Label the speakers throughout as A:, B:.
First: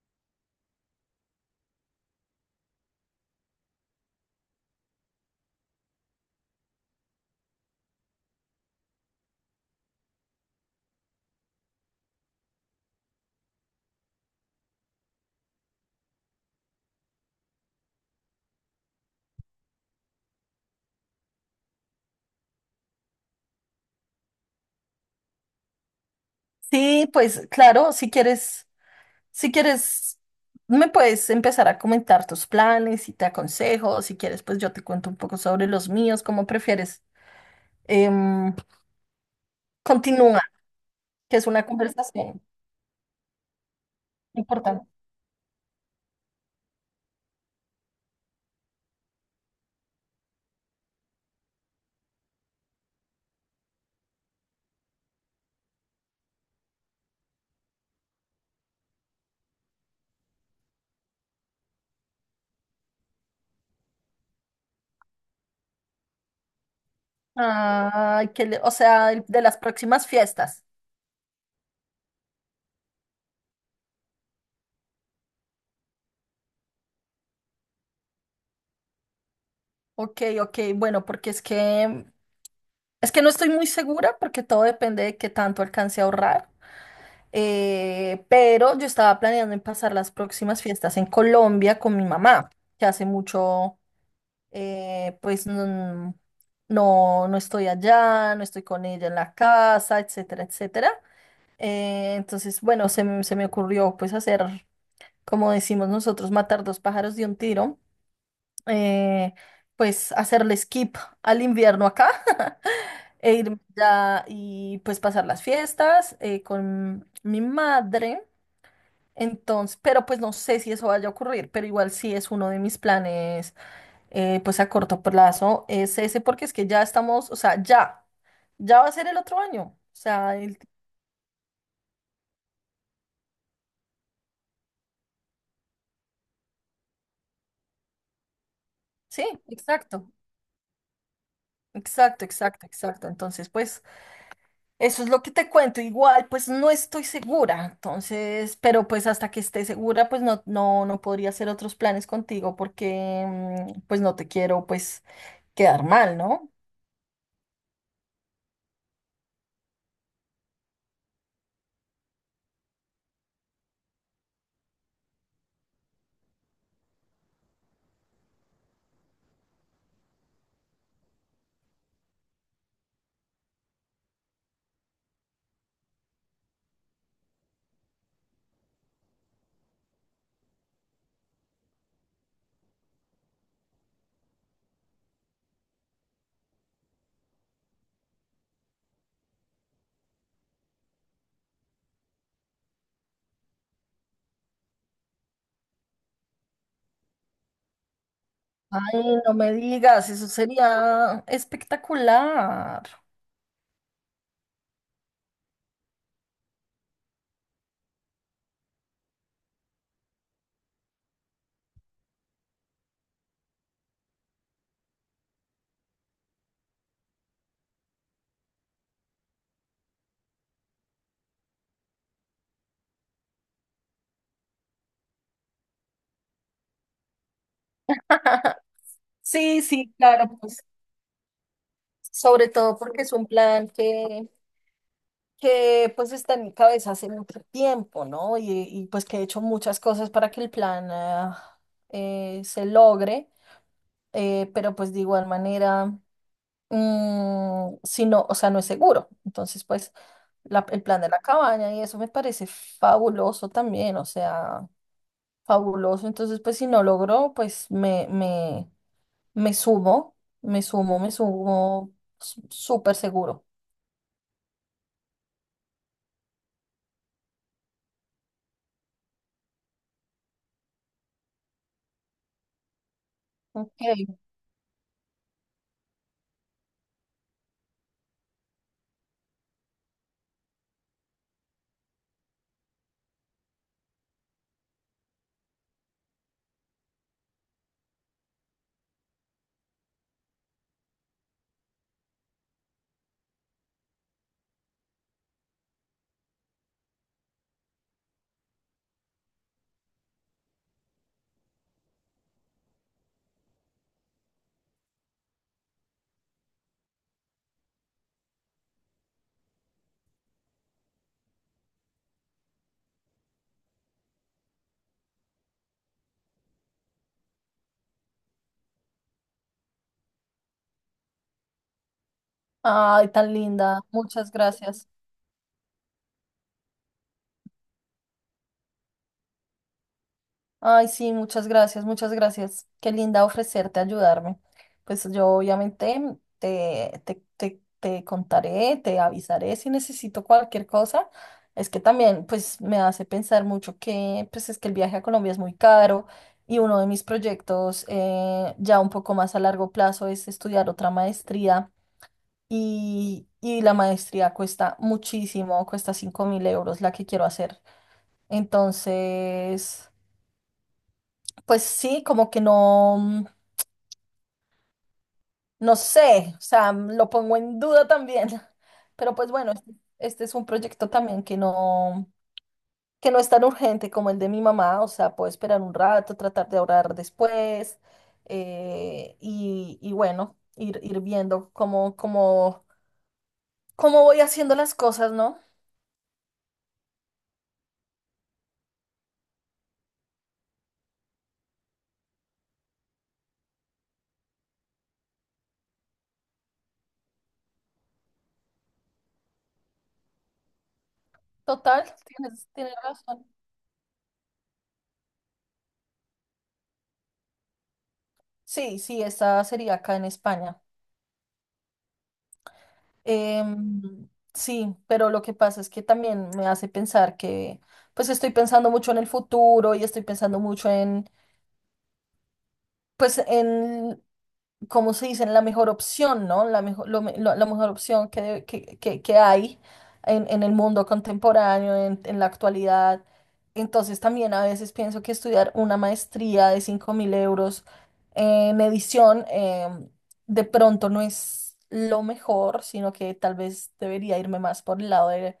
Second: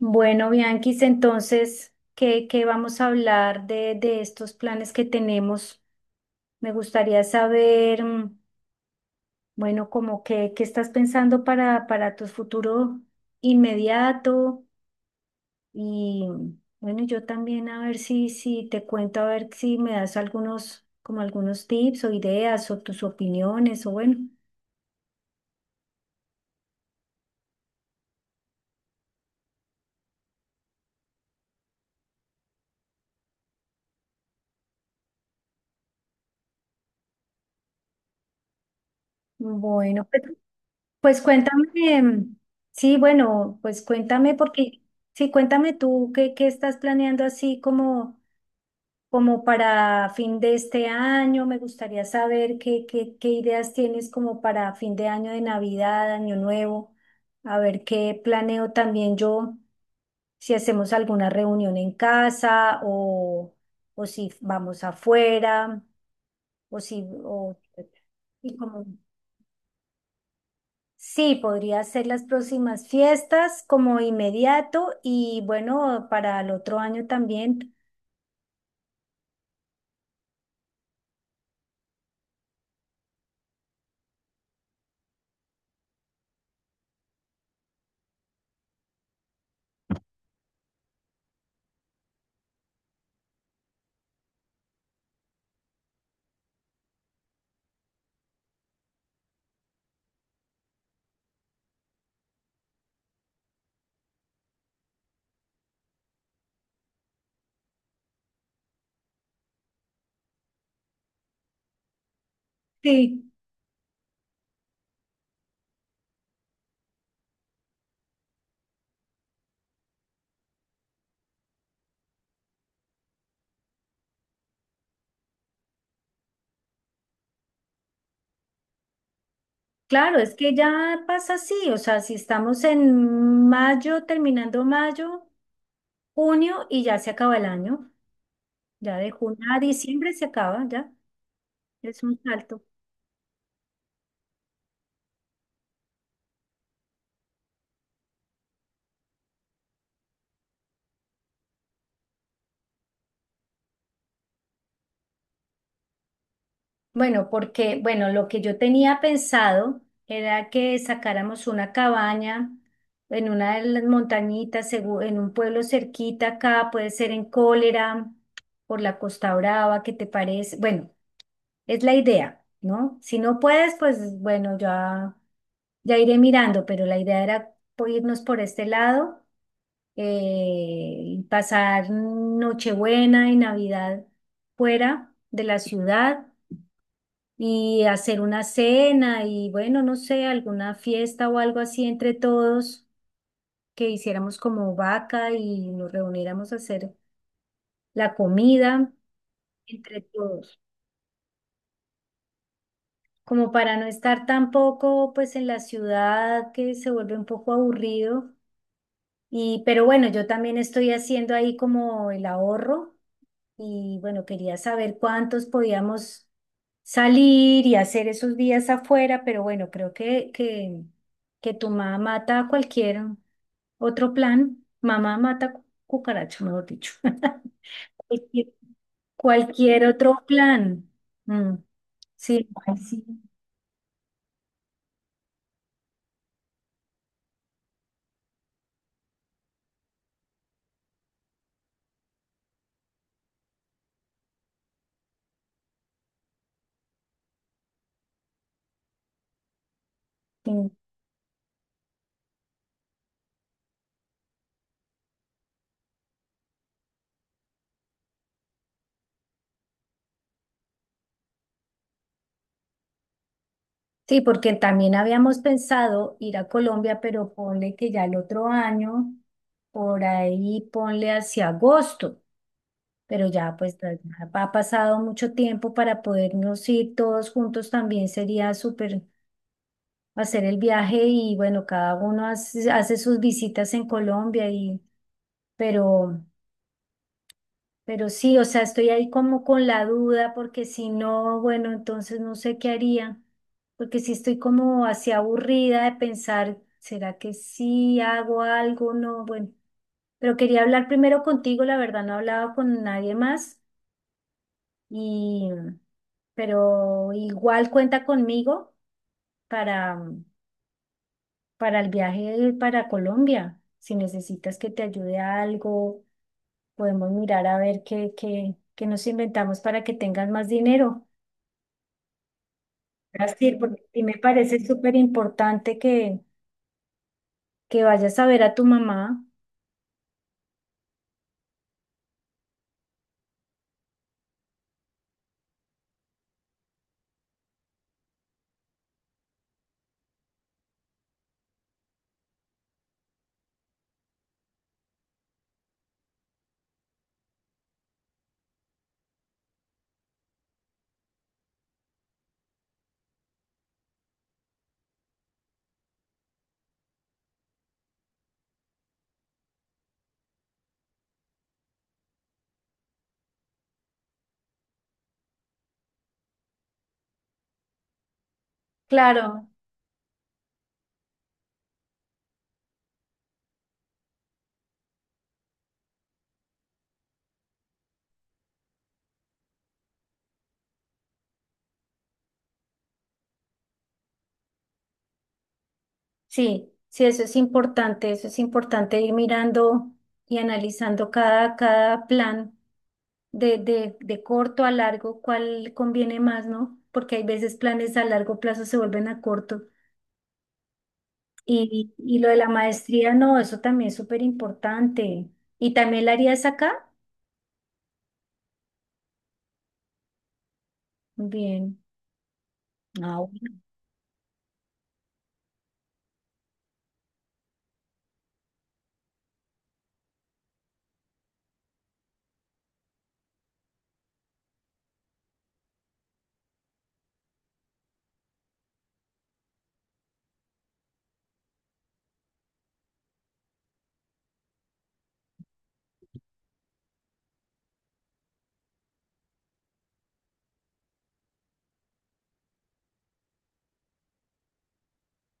A: Bueno, Bianquis, entonces, ¿qué vamos a hablar de estos planes que tenemos? Me gustaría saber, bueno, como que, ¿qué estás pensando para tu futuro inmediato? Y bueno, yo también a ver si te cuento, a ver si me das algunos, como algunos tips o ideas o tus opiniones o bueno.
B: Sí, pues claro, si quieres, me puedes empezar a comentar tus planes y te aconsejo, si quieres, pues yo te cuento un poco sobre los míos, cómo prefieres. Em,
A: Bueno, pues
B: Continúa,
A: Pues
B: que es una
A: cuéntame.
B: conversación
A: Sí, bueno, pues cuéntame porque,
B: importante.
A: sí, cuéntame tú qué, qué estás planeando así como, como para fin de este año. Me gustaría saber qué ideas tienes como para fin de año, de Navidad, Año Nuevo. A ver qué planeo también yo, si hacemos alguna reunión en casa o si vamos afuera o si,
B: Ay,
A: y
B: o
A: como-
B: sea, de las próximas fiestas.
A: Sí, podría ser las próximas fiestas como inmediato y bueno, para el otro año también.
B: Ok, ok, bueno, porque es que no estoy muy segura porque todo depende de qué tanto alcance a ahorrar. Pero yo estaba planeando en pasar las próximas fiestas en Colombia con mi mamá, que hace mucho, pues no, no, no estoy allá, no estoy con ella en la casa, etcétera, etcétera. Entonces, bueno, se me ocurrió pues hacer, como decimos nosotros, matar dos pájaros de un tiro, eh, pues hacerle skip al invierno acá
A: Sí,
B: e irme allá y pues pasar las fiestas con mi madre. Entonces, pero pues no sé si eso vaya a ocurrir, pero igual sí es uno de mis planes, pues a corto plazo, es ese, porque es que ya estamos, o sea, ya va a ser el otro año, o
A: claro, es
B: sea,
A: que ya pasa así, o sea, si estamos en mayo, terminando mayo, junio y ya se acaba el año, ya de
B: sí,
A: junio a
B: exacto,
A: diciembre se acaba, ya es un
B: exacto,
A: salto.
B: exacto, exacto. Entonces, pues eso es lo que te cuento, igual, pues no estoy segura, entonces, pero pues hasta que esté segura, pues no, no, no podría hacer otros planes contigo porque, pues no te quiero, pues, quedar mal, ¿no?
A: Bueno, porque, bueno, lo que yo tenía pensado era que sacáramos una cabaña en una de las montañitas, en un pueblo cerquita acá, puede ser en Cólera, por la Costa Brava. ¿Qué te parece? Bueno, es la idea, ¿no? Si no puedes, pues bueno, ya, ya iré mirando, pero la idea era irnos por este lado, eh, y pasar Nochebuena y Navidad fuera de la ciudad y hacer una cena y bueno, no sé, alguna fiesta o algo así entre todos, que hiciéramos como vaca y nos reuniéramos a hacer la comida
B: Ay, no me
A: entre
B: digas, eso
A: todos,
B: sería espectacular.
A: como para no estar tampoco pues en la ciudad, que se vuelve un poco aburrido. Y pero bueno, yo también estoy haciendo ahí como el ahorro. Y bueno, quería saber cuántos podíamos salir y hacer esos días afuera, pero bueno, creo que tu mamá mata cualquier otro plan. Mamá mata cucaracho, mejor dicho. Cualquier,
B: Sí,
A: cualquier
B: sí,
A: otro
B: claro, pues
A: plan. Mm, Sí,
B: sobre
A: ay,
B: todo
A: sí,
B: porque es un plan que pues está en mi cabeza hace mucho tiempo, ¿no? Y pues que he hecho muchas cosas para que el plan se logre, pero pues de igual manera, si no, o sea, no es seguro. Entonces, pues
A: sí.
B: el plan de la cabaña y eso me parece fabuloso también, o sea... Fabuloso. Entonces, pues si no logro, me sumo, me sumo, me sumo, súper seguro.
A: Sí, porque también habíamos pensado ir a Colombia, pero ponle que ya el otro año, por ahí ponle hacia agosto. Pero ya,
B: Ok.
A: pues ya ha pasado mucho tiempo. Para podernos ir todos juntos también sería súper hacer el viaje, y bueno, cada uno hace, hace sus visitas en Colombia y, pero, pero sí, o sea, estoy ahí como con la duda porque si no, bueno, entonces no sé qué haría, porque si estoy como así aburrida de pensar, ¿será que sí hago algo? No, bueno, pero quería hablar primero contigo, la verdad no he hablado con nadie más. Y, pero igual cuenta conmigo para, para el viaje para Colombia. Si necesitas que te ayude a algo, podemos mirar a ver qué nos inventamos para que tengas más dinero.
B: Ay, tan
A: Así,
B: linda.
A: porque a mí me
B: Muchas
A: parece
B: gracias.
A: súper importante que vayas a ver a tu mamá.
B: Ay, sí, muchas gracias, muchas gracias. Qué linda ofrecerte ayudarme. Pues yo obviamente te contaré, te avisaré si necesito cualquier cosa. Es que también pues me hace pensar mucho que pues es que el viaje a Colombia es muy caro y uno de mis proyectos ya un poco más a largo plazo es estudiar otra maestría y la maestría cuesta muchísimo, cuesta 5.000 € la que quiero hacer. Entonces... Pues sí, como que no, no sé, o sea, lo pongo en duda también. Pero pues
A: Claro.
B: bueno, este es un proyecto también que no, es tan urgente como el de mi mamá, o sea, puedo esperar un rato, tratar de ahorrar después, y bueno, ir viendo cómo voy haciendo las cosas, ¿no?
A: Sí, sí, eso es importante ir mirando y analizando cada, cada plan de, de corto a largo, ¿cuál conviene más, ¿no? Porque hay veces planes a largo plazo se vuelven a corto.
B: Total,
A: Y lo de la
B: tienes
A: maestría,
B: razón.
A: no, eso también es súper importante. ¿Y también la harías acá?
B: Sí, sí, esta sería acá en España.
A: Bien. Ah, bueno,
B: Em, sí, pero lo que pasa es que también me hace pensar que, pues estoy pensando mucho en el futuro y estoy pensando mucho pues en ¿como se dice? La mejor opción, ¿no? La mejor, la mejor opción que hay en, el mundo contemporáneo, en la actualidad. Entonces también a veces pienso que estudiar una maestría de 5.000 € en edición, de pronto no es lo mejor, sino que tal vez debería irme más por el lado de,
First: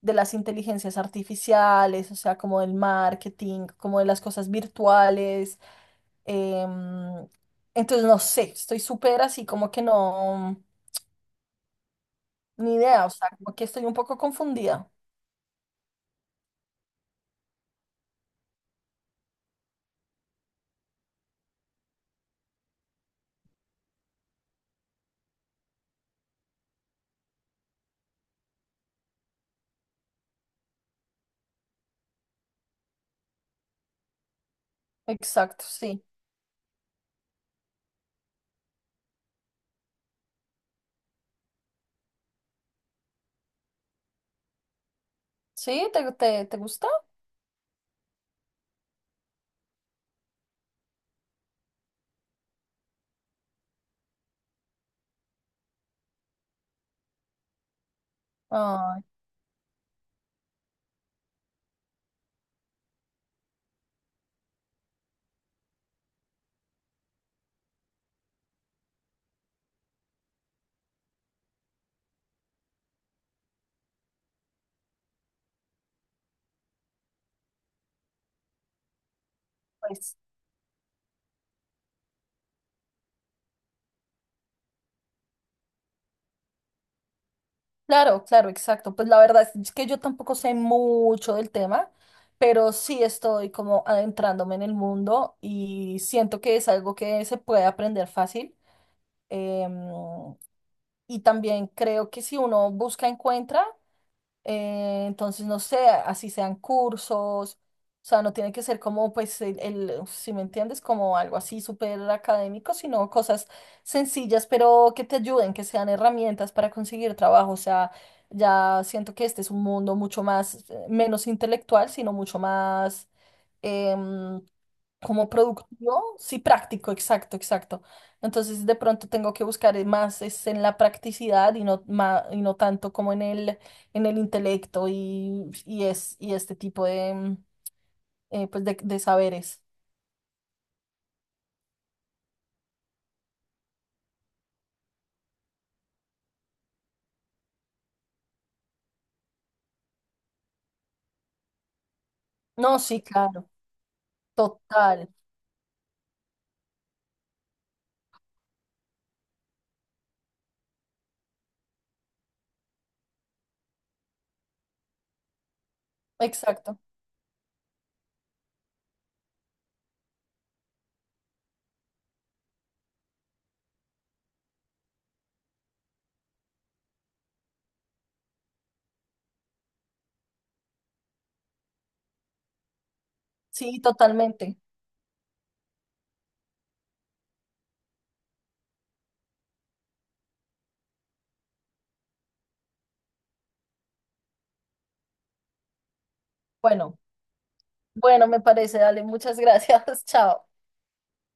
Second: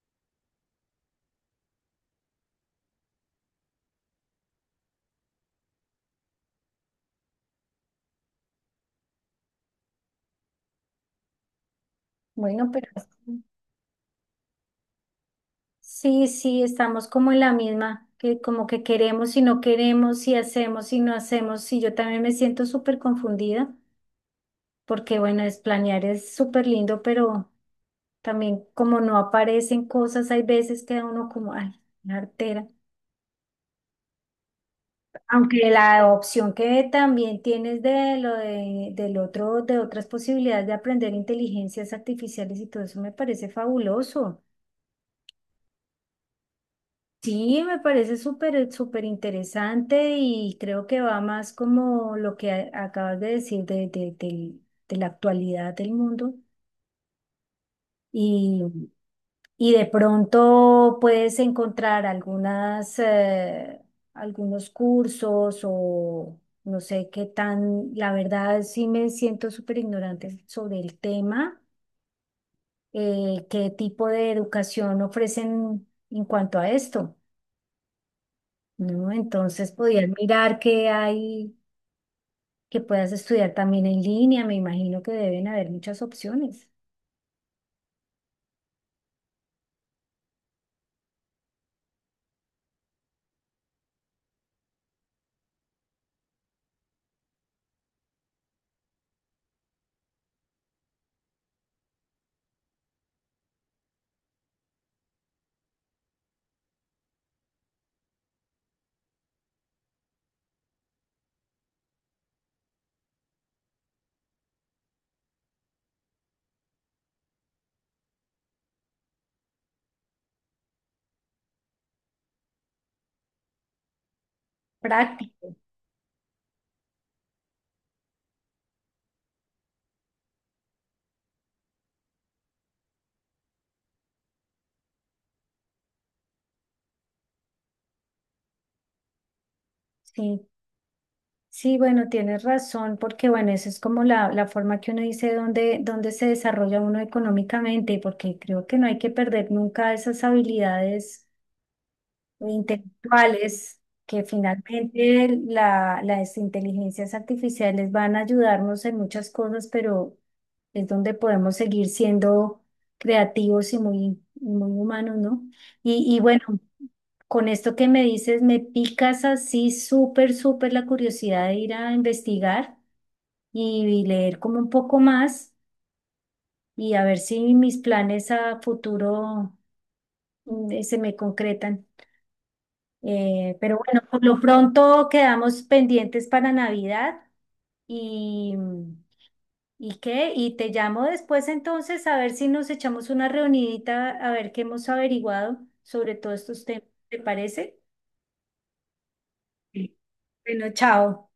B: las inteligencias artificiales, o sea, como del marketing, como de las cosas virtuales. Em, entonces, no sé, estoy súper así como que no,
A: bueno,
B: ni
A: pero...
B: idea, o sea, como que estoy un poco confundida.
A: Sí, sí, estamos como en la misma, que como que queremos y no queremos, si hacemos y no hacemos, y yo también me siento súper confundida, porque bueno, es planear, es súper lindo, pero también como no aparecen cosas, hay veces que uno como, ay, una artera.
B: Exacto,
A: Aunque
B: sí.
A: la opción que también tienes de lo de, del otro, de otras posibilidades de aprender inteligencias artificiales y todo eso me parece fabuloso.
B: ¿Sí? ¿ Te gusta?
A: Sí, me parece súper, súper interesante y creo que va más como lo que acabas de decir de, del de la actualidad del mundo y,
B: Ay,
A: y de pronto puedes encontrar algunas, algunos cursos o no sé qué tan, la verdad sí me siento súper ignorante sobre el tema, qué tipo de educación ofrecen en cuanto a esto, ¿no? Entonces podías
B: pues,
A: mirar que hay, que puedas estudiar también en línea, me imagino que deben haber muchas opciones.
B: claro, claro, exacto. Pues la verdad es que yo tampoco sé mucho del tema, pero sí estoy como adentrándome en el mundo y siento que es algo que se puede aprender fácil. Em, y también creo que si uno busca, encuentra. Entonces, no sé, así sean cursos, o sea, no tiene que ser como, pues, si me entiendes, como algo así súper académico, sino cosas sencillas, pero que te ayuden, que sean herramientas para conseguir trabajo. O sea, ya siento que este es un mundo mucho más, menos intelectual, sino mucho más, em, como
A: Práctico,
B: productivo, sí, práctico, exacto, exacto. Entonces, de pronto tengo que buscar, más es en la practicidad y no, y no tanto como en el intelecto y este tipo de, pues de saberes.
A: sí. Sí, bueno, tienes razón, porque bueno, esa es como la forma que uno dice dónde, dónde se desarrolla uno económicamente, porque creo que no hay que perder nunca esas habilidades
B: No, sí, claro,
A: intelectuales, que
B: total,
A: finalmente las inteligencias artificiales van a ayudarnos en muchas cosas, pero es donde podemos seguir siendo creativos y muy, muy humanos, ¿no? Y bueno,
B: exacto,
A: con esto que me dices, me picas así súper, súper la curiosidad de ir a investigar y leer como un poco más y a ver si mis planes a futuro, se me concretan. Pero
B: sí,
A: bueno, por lo
B: totalmente.
A: pronto quedamos pendientes para Navidad y, ¿y qué? Y te llamo después entonces a ver si nos echamos una reunidita a ver qué hemos averiguado sobre todos estos temas.
B: Bueno,
A: ¿Te parece?
B: bueno, me parece, dale, muchas
A: Sí.
B: gracias, chao.
A: Bueno, chao.